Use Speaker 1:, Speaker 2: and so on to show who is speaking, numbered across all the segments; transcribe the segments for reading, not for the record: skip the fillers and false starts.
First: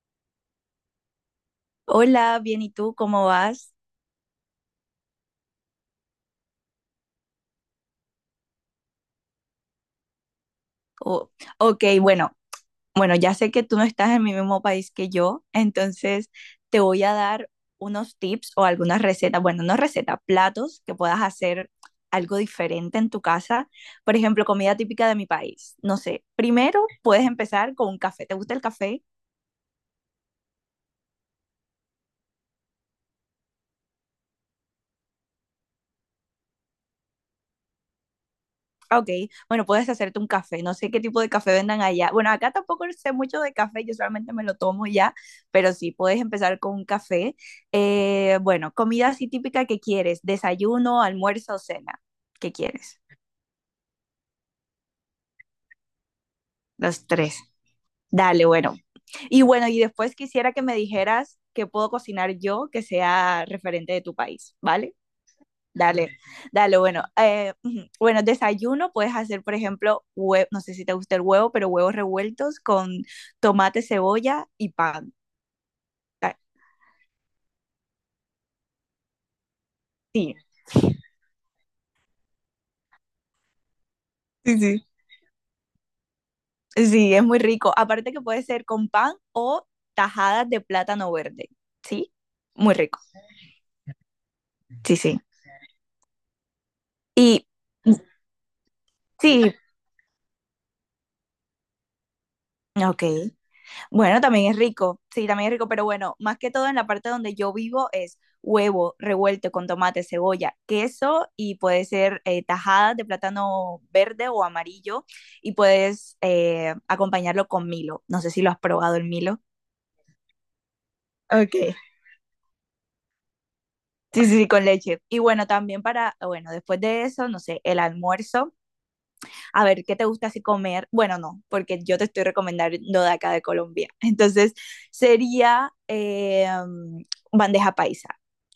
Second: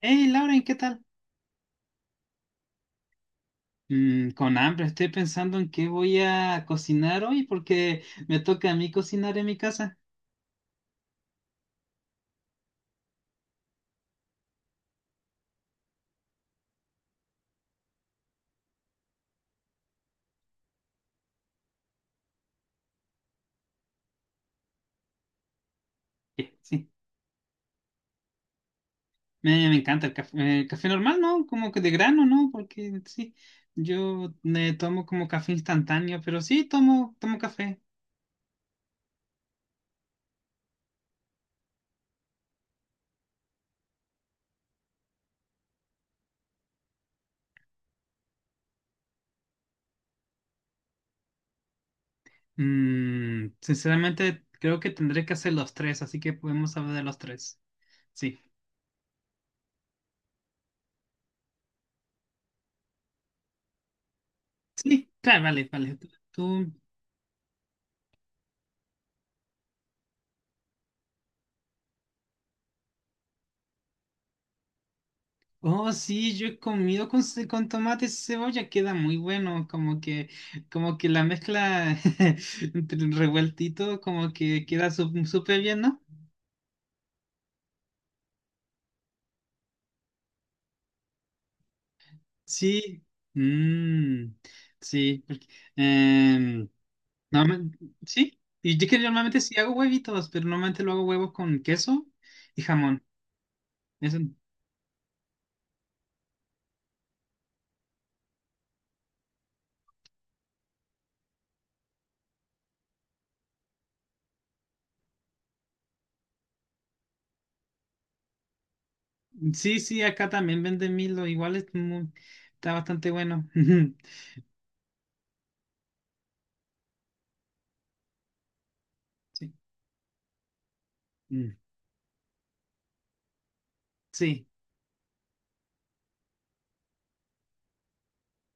Speaker 1: Hey, Lauren, ¿qué tal?
Speaker 2: Hola, bien, ¿y tú cómo vas?
Speaker 1: Con hambre, estoy pensando en qué voy a cocinar hoy porque me toca a mí cocinar en mi casa.
Speaker 2: O- ok, bueno, bueno, ya sé que tú no estás en mi mismo país que yo, entonces te voy a dar unos tips o algunas recetas, bueno, no recetas, platos que puedas hacer algo diferente en tu casa. Por ejemplo, comida típica de mi país. No sé,
Speaker 1: Sí,
Speaker 2: primero
Speaker 1: sí,
Speaker 2: puedes empezar con un café. ¿Te gusta el café?
Speaker 1: me encanta el café normal, ¿no? Como que de grano, ¿no? Porque sí, yo me tomo como café instantáneo, pero sí, tomo café.
Speaker 2: Ah, ok, bueno, puedes hacerte un café. No sé qué tipo de café vendan allá. Bueno, acá tampoco sé mucho de café, yo solamente me lo tomo ya, pero sí, puedes empezar con un café. Bueno, comida así típica que quieres, desayuno, almuerzo o cena. ¿Qué quieres?
Speaker 1: Sinceramente, creo que tendré que hacer los tres, así que podemos hablar de
Speaker 2: Los
Speaker 1: los
Speaker 2: tres.
Speaker 1: tres. Sí,
Speaker 2: Dale, bueno. Y bueno, y después quisiera que me dijeras qué puedo cocinar yo que sea referente de tu país, ¿vale?
Speaker 1: sí, claro, vale, vale.
Speaker 2: Dale,
Speaker 1: ¿Tú?
Speaker 2: dale, bueno, ujú. Bueno, desayuno puedes hacer, por ejemplo, no sé si te gusta el huevo, pero huevos revueltos con tomate, cebolla y pan.
Speaker 1: Oh, sí,
Speaker 2: Ta-
Speaker 1: yo he comido con tomate y cebolla, queda muy bueno, como que,
Speaker 2: Sí,
Speaker 1: como que la mezcla entre el revueltito, como
Speaker 2: sí,
Speaker 1: que
Speaker 2: sí.
Speaker 1: queda súper bien, ¿no?
Speaker 2: Sí, es muy rico. Aparte que puede ser con pan o tajadas de plátano verde, ¿sí? Muy rico,
Speaker 1: Sí, mm,
Speaker 2: sí, sí.
Speaker 1: sí, porque, em,
Speaker 2: Y
Speaker 1: normalmente- sí, y yo que normalmente
Speaker 2: sí,
Speaker 1: sí hago huevitos, pero normalmente lo hago huevos con queso y
Speaker 2: ok.
Speaker 1: jamón. Eso,
Speaker 2: Bueno, también es rico, sí, también es rico, pero bueno, más que todo en la parte donde yo vivo es huevo revuelto con tomate, cebolla, queso y puede ser tajada de plátano verde o amarillo y puedes acompañarlo con Milo. No sé si lo has probado el Milo.
Speaker 1: sí, sí, acá también venden Milo, igual es
Speaker 2: Ok.
Speaker 1: está bastante bueno.
Speaker 2: Sí, sí, sí, con leche. Y bueno, también para, bueno, después de eso, no sé, el almuerzo
Speaker 1: Sí,
Speaker 2: a ver, ¿qué te gusta así comer? Bueno, no,
Speaker 1: mm,
Speaker 2: porque yo te estoy recomendando de acá de Colombia.
Speaker 1: sí.
Speaker 2: Entonces, sería bandeja paisa.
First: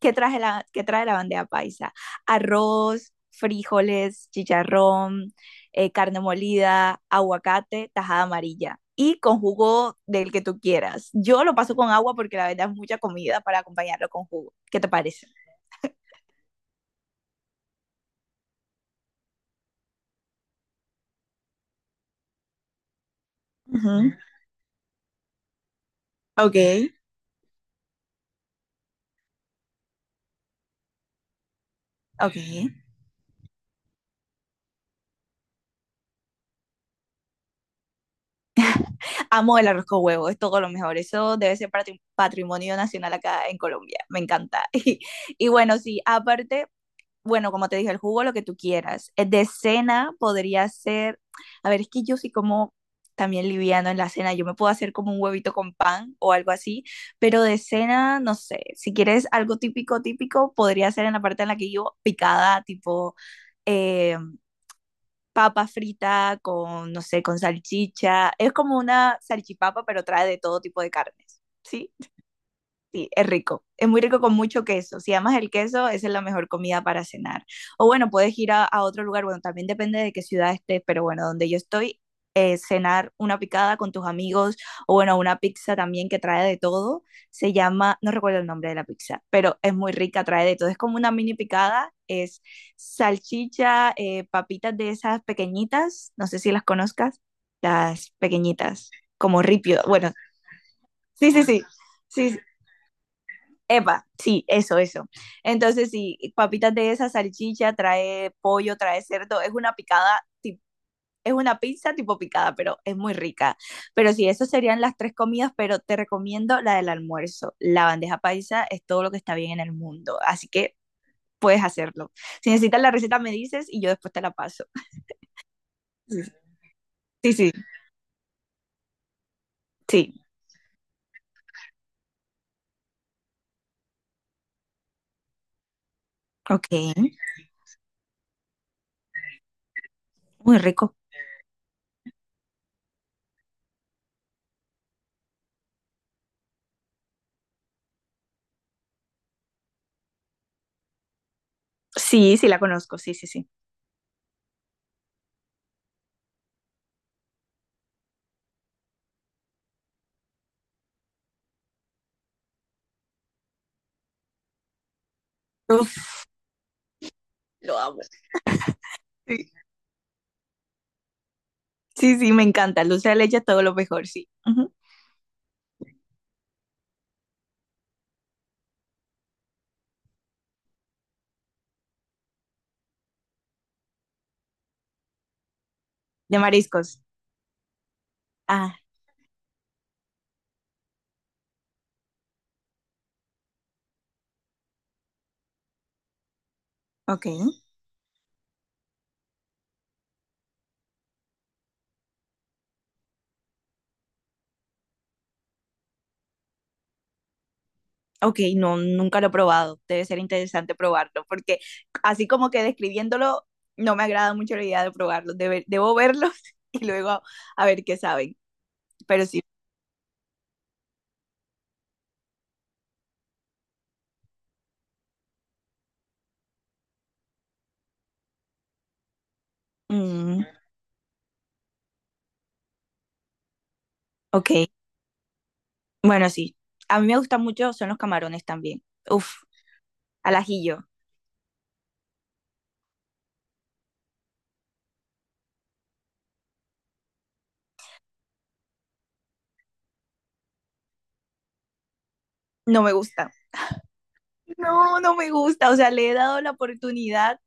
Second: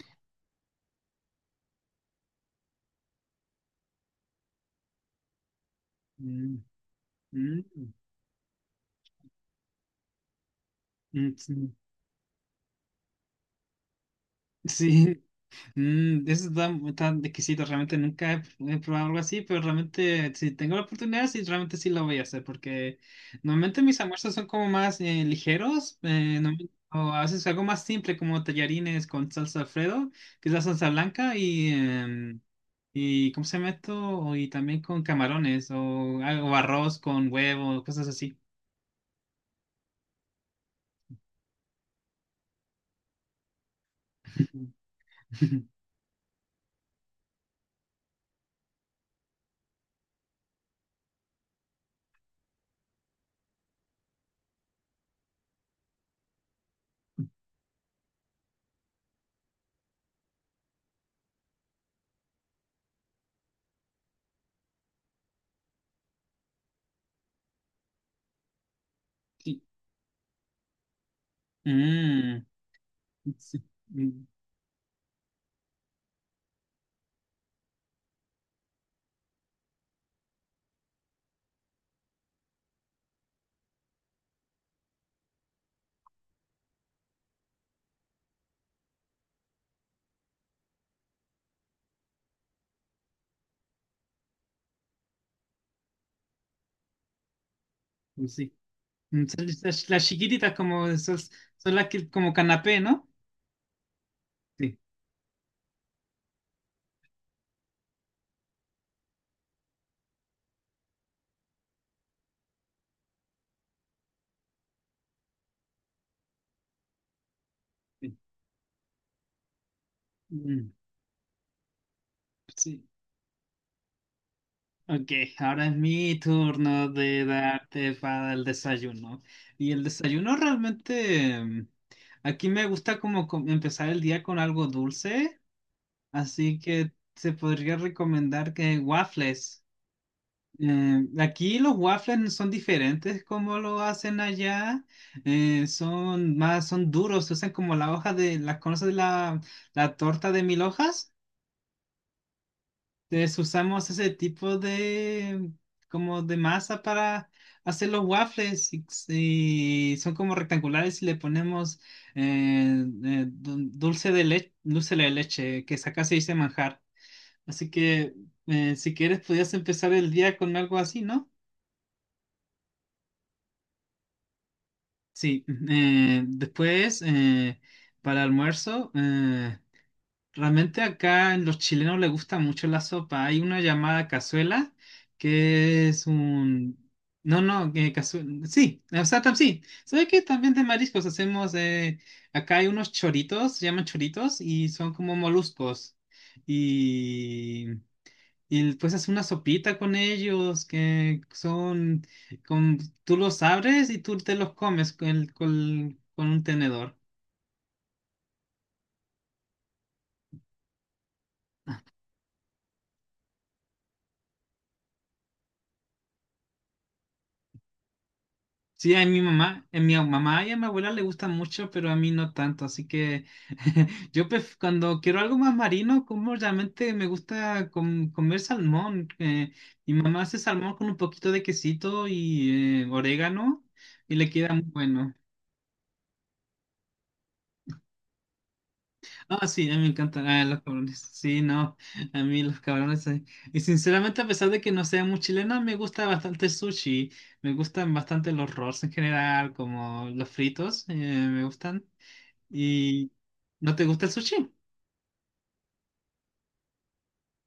Speaker 2: ¿Qué trae la bandeja paisa? Arroz, frijoles, chicharrón, carne
Speaker 1: Mm,
Speaker 2: molida,
Speaker 1: mm.
Speaker 2: aguacate, tajada amarilla y con jugo del que tú quieras.
Speaker 1: Mm,
Speaker 2: Yo lo
Speaker 1: sí,
Speaker 2: paso con agua porque la verdad es mucha comida para acompañarlo con jugo. ¿Qué te
Speaker 1: sí.
Speaker 2: parece?
Speaker 1: Eso está exquisito, realmente nunca he probado algo así, pero realmente si tengo la oportunidad, sí, realmente sí lo voy a hacer, porque normalmente mis
Speaker 2: Ujú,
Speaker 1: almuerzos son como más ligeros, o a veces algo más simple como tallarines con salsa Alfredo, que es la salsa blanca, y,
Speaker 2: ok.
Speaker 1: em, y ¿cómo se llama esto? Y también con camarones, o, algo arroz con huevo, cosas así.
Speaker 2: Amo el arroz con huevo, es todo lo mejor. Eso debe ser patrimonio nacional acá en Colombia. Me encanta. Y, y bueno, sí, aparte, bueno, como te dije, el jugo, lo que tú quieras. De cena podría ser, a ver, es que yo sí como también liviano en la cena, yo me puedo hacer como un huevito con pan o algo así, pero de cena, no sé, si quieres algo típico, típico, podría ser en la parte en la que yo picada, eh, papa frita con, no sé, con salchicha. Es como una
Speaker 1: Sí.
Speaker 2: salchipapa, pero trae de todo tipo de carnes, ¿sí?
Speaker 1: Mm,
Speaker 2: Sí, es
Speaker 1: sí.
Speaker 2: rico. Es muy rico
Speaker 1: Mm,
Speaker 2: con mucho queso. Si amas el queso, esa es la mejor comida para cenar. O bueno, puedes ir a otro lugar. Bueno, también depende de qué ciudad estés, pero bueno, donde yo estoy, cenar una picada con tus amigos o bueno, una pizza también que trae de todo. Se llama, no recuerdo el nombre de la pizza, pero es muy rica, trae de todo. Es como una mini picada, es salchicha, papitas de esas pequeñitas, no sé si las conozcas, las
Speaker 1: pues sí.
Speaker 2: pequeñitas,
Speaker 1: Mm,
Speaker 2: como
Speaker 1: son
Speaker 2: ripio.
Speaker 1: Las, las
Speaker 2: Bueno,
Speaker 1: chiquititas como esos
Speaker 2: sí, sí, sí.
Speaker 1: son las que como
Speaker 2: Sí,
Speaker 1: canapé, ¿no?
Speaker 2: epa, sí, eso,
Speaker 1: Sí,
Speaker 2: eso. Entonces, sí, papitas de esa salchicha, trae pollo, trae cerdo, es una picada, es una pizza tipo picada, pero es muy rica. Pero sí, esas serían las tres comidas, pero te recomiendo la del almuerzo. La
Speaker 1: sí.
Speaker 2: bandeja paisa es todo lo que está bien en el mundo, así
Speaker 1: Mm,
Speaker 2: que puedes hacerlo. Si necesitas
Speaker 1: sí.
Speaker 2: la receta, me dices y yo después te la paso.
Speaker 1: Ok, ahora es mi
Speaker 2: Sí,
Speaker 1: turno de
Speaker 2: sí, sí,
Speaker 1: darte para el desayuno. Y el
Speaker 2: sí.
Speaker 1: desayuno realmente, aquí me gusta como empezar el día con algo dulce, así
Speaker 2: Ok,
Speaker 1: que se podría recomendar que waffles.
Speaker 2: muy rico.
Speaker 1: Aquí los waffles son diferentes como lo hacen allá. Son más, son duros, se usan como la hoja de, las conoces la torta de mil hojas.
Speaker 2: Sí, sí, la conozco, sí, sí,
Speaker 1: Entonces
Speaker 2: sí.
Speaker 1: usamos ese tipo de, como de masa para hacer los waffles y son como rectangulares y le ponemos dulce de leche, que acá
Speaker 2: Uf,
Speaker 1: se dice manjar. Así
Speaker 2: lo amo.
Speaker 1: que si quieres,
Speaker 2: Sí,
Speaker 1: podías empezar el día con algo así, ¿no?
Speaker 2: sí, sí, me encanta. Dulce de leche, todo lo mejor, sí. Ujú.
Speaker 1: Sí, después para almuerzo, realmente acá en los chilenos les gusta mucho la sopa. Hay una llamada cazuela que es
Speaker 2: De
Speaker 1: un...
Speaker 2: mariscos.
Speaker 1: No, no, que cazuela...
Speaker 2: Ah,
Speaker 1: Sí, o sea, sí. ¿Sabes qué? También de mariscos hacemos... acá hay unos choritos, se llaman choritos y son como moluscos.
Speaker 2: ok.
Speaker 1: Y pues haces una sopita con ellos que son, con, tú los abres y tú te los comes con un tenedor.
Speaker 2: Ok, no, nunca lo he probado. Debe ser interesante probarlo, porque así como que describiéndolo, no me agrada mucho la idea de probarlo. Debo verlos y luego a, ver qué saben.
Speaker 1: Sí, a mi
Speaker 2: Pero sí.
Speaker 1: mamá, a mi mamá y a mi abuela le gustan mucho, pero a mí no tanto. Así que yo cuando quiero algo más marino, como realmente me gusta comer salmón. Mi mamá hace
Speaker 2: Mm,
Speaker 1: salmón con un poquito de quesito y orégano y le
Speaker 2: ok,
Speaker 1: queda muy bueno.
Speaker 2: bueno, sí. A mí me gustan mucho, son los camarones también. Uf,
Speaker 1: Ah, sí, a mí me encantan
Speaker 2: al
Speaker 1: los
Speaker 2: ajillo.
Speaker 1: cabrones. Sí, no, a mí los cabrones. Y sinceramente, a pesar de que no sea muy chilena, me gusta bastante el sushi. Me gustan bastante los rolls en general, como los fritos, me gustan.
Speaker 2: No me
Speaker 1: ¿Y
Speaker 2: gusta.
Speaker 1: no te gusta el sushi?
Speaker 2: No, no me gusta. O sea, le he dado la oportunidad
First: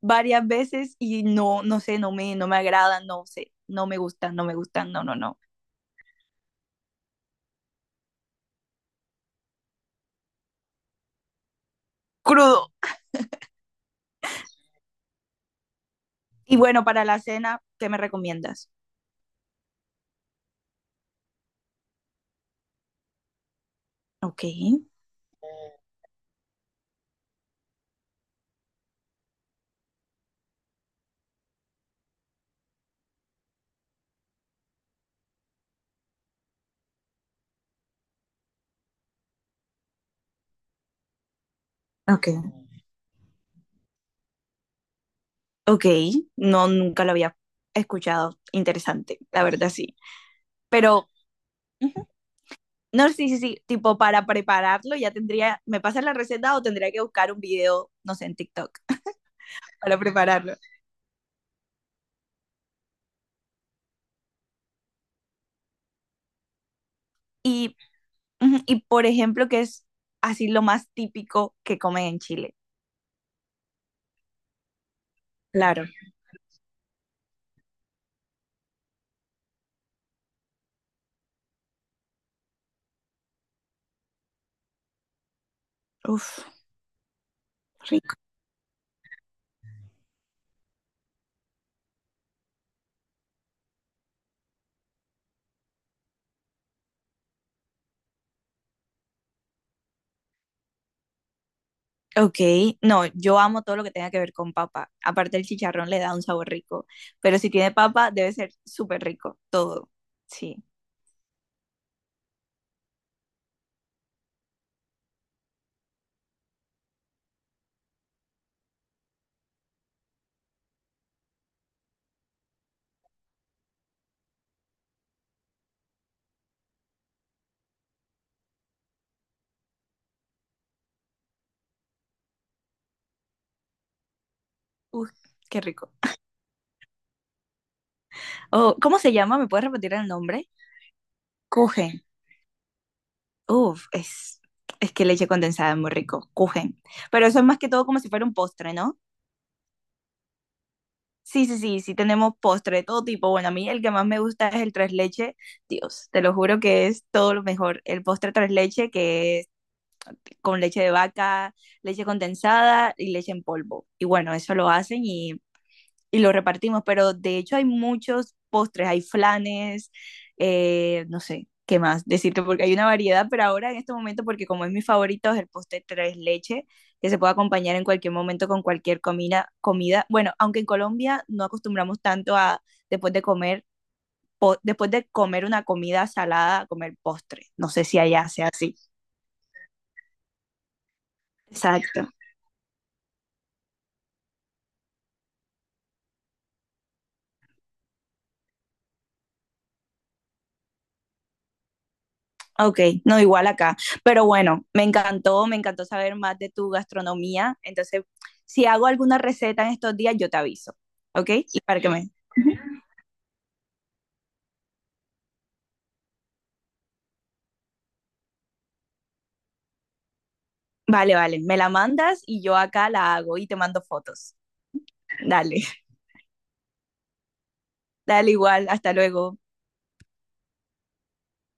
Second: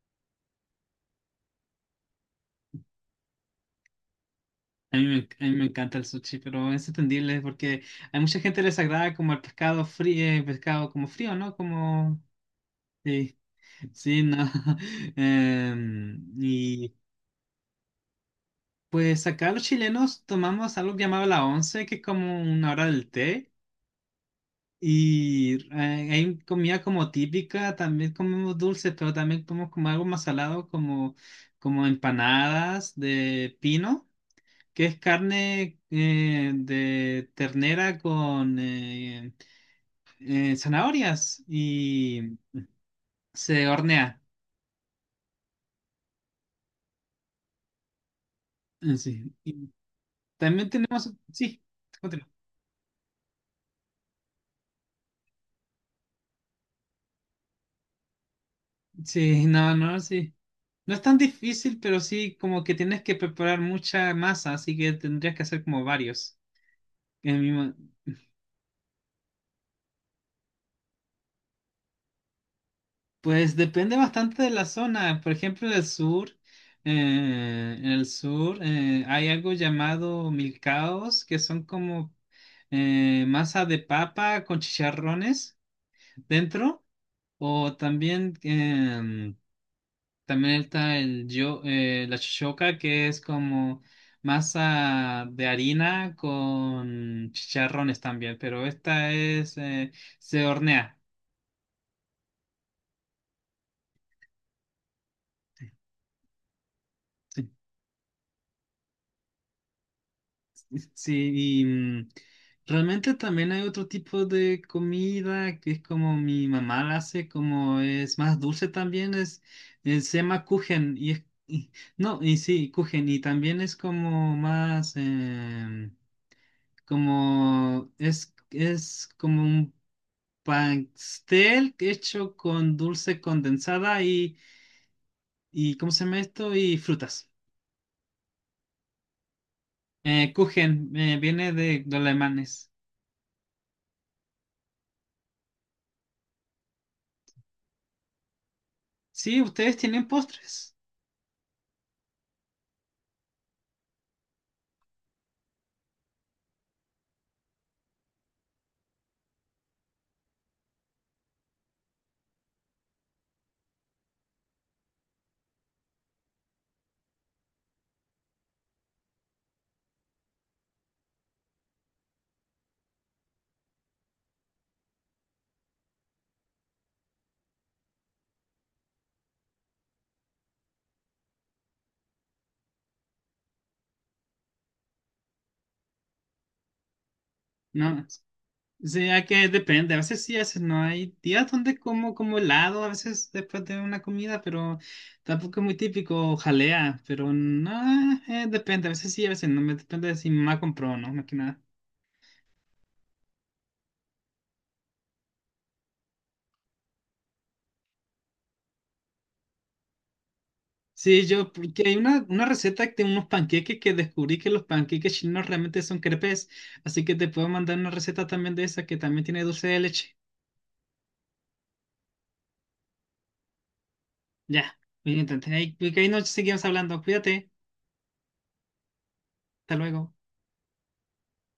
Speaker 2: varias veces y no, no sé, no me, no me agradan, no sé. No me gustan, no me gustan,
Speaker 1: A mí,
Speaker 2: no, no,
Speaker 1: me,
Speaker 2: no.
Speaker 1: a mí me encanta el sushi, pero es entendible porque hay mucha gente que les agrada como el pescado frío, pescado como frío, ¿no? Como...
Speaker 2: Crudo.
Speaker 1: Sí, sí, no. Em,
Speaker 2: Y bueno,
Speaker 1: y...
Speaker 2: para la cena, ¿qué me recomiendas?
Speaker 1: Pues acá los chilenos tomamos algo llamado la once, que es como una hora del té,
Speaker 2: Ok,
Speaker 1: y hay comida como típica, también comemos dulces, pero también comemos como algo más salado, como empanadas de pino, que es carne de ternera con zanahorias
Speaker 2: ok,
Speaker 1: y se hornea.
Speaker 2: ok. No, nunca lo había escuchado.
Speaker 1: Eh,
Speaker 2: Interesante,
Speaker 1: Sí.
Speaker 2: la
Speaker 1: Y
Speaker 2: verdad sí.
Speaker 1: también
Speaker 2: Pero,
Speaker 1: tenemos, sí,
Speaker 2: ujú.
Speaker 1: continúa.
Speaker 2: No, sí, sí, sí. Tipo, para prepararlo ya tendría, ¿me pasas la receta o tendría que buscar un video, no sé, en TikTok
Speaker 1: Sí, no,
Speaker 2: para
Speaker 1: no, sí.
Speaker 2: prepararlo?
Speaker 1: No es tan difícil, pero sí como que tienes que preparar mucha masa, así que tendrías que hacer como varios. En mi ma...
Speaker 2: Y, ujú, y por ejemplo, qué es así lo más típico que comen en Chile?
Speaker 1: Pues depende bastante de la zona. Por ejemplo, en el
Speaker 2: Claro.
Speaker 1: sur, hay algo llamado milcaos, que son como masa de papa con chicharrones
Speaker 2: Uf,
Speaker 1: dentro, o también está el yo, la shoka, que es como masa de harina con chicharrones también, pero esta es, se hornea.
Speaker 2: ok, no, yo amo todo lo que tenga que ver con papa. Aparte el chicharrón le da un sabor rico, pero si tiene papa debe ser súper rico, todo. Sí,
Speaker 1: Sí, y realmente también hay otro tipo de comida que es como mi mamá la hace, como es más dulce también, es, se llama kuchen, y es, no, y sí, kuchen, y también es como más... como es como un pastel hecho con dulce condensada y,
Speaker 2: uf, qué
Speaker 1: y ¿cómo
Speaker 2: rico.
Speaker 1: se llama esto? Y frutas.
Speaker 2: Oh, ¿cómo se llama? ¿Me puedes repetir el nombre?
Speaker 1: Kuchen, viene de los
Speaker 2: Kuchen.
Speaker 1: alemanes.
Speaker 2: Uf, es que leche condensada es muy rico, Kuchen. Pero eso es más que todo como si fuera un postre, ¿no?
Speaker 1: Sí, ustedes tienen postres,
Speaker 2: Sí, sí, sí, sí tenemos postre de todo tipo. Bueno, a mí el que más me gusta es el tres leche. Dios, te lo juro que es todo lo mejor. El postre tres leche que con leche de vaca, leche condensada y leche en polvo. Y bueno, eso lo hacen y lo repartimos, pero de hecho hay muchos postres, hay flanes, no sé, ¿qué más decirte? Porque hay una variedad, pero ahora en este momento, porque como es mi favorito, es el postre tres leche, que se puede acompañar en cualquier momento con cualquier comida. Bueno, aunque en Colombia no acostumbramos tanto a, después de comer, después de comer una comida salada, a comer postre. No sé si
Speaker 1: ¿no?
Speaker 2: allá sea así.
Speaker 1: Sí, hay que depende, a veces sí, a veces no. Hay días donde
Speaker 2: Exacto.
Speaker 1: como, como helado, a veces después de una comida, pero tampoco es muy típico, o jalea, pero no, depende, a veces sí, a veces no, me depende de si mi mamá compró o no, más que nada.
Speaker 2: Ok, no, igual acá. Pero bueno, me encantó saber más de tu gastronomía. Entonces, si hago alguna receta en estos días, yo te aviso,
Speaker 1: Sí,
Speaker 2: ¿ok?
Speaker 1: yo,
Speaker 2: Y para
Speaker 1: porque
Speaker 2: que
Speaker 1: hay
Speaker 2: me...
Speaker 1: una
Speaker 2: Ujú.
Speaker 1: receta de unos panqueques que descubrí que los panqueques chinos realmente son crepes, así que te puedo mandar una receta también de esa que también tiene dulce de leche.
Speaker 2: Vale, vale, me la mandas y yo acá la hago y te mando fotos.
Speaker 1: Ya, bien, entonces
Speaker 2: Dale,
Speaker 1: ahí, porque ahí nos seguimos hablando. Cuídate,
Speaker 2: dale igual, hasta luego.
Speaker 1: hasta luego.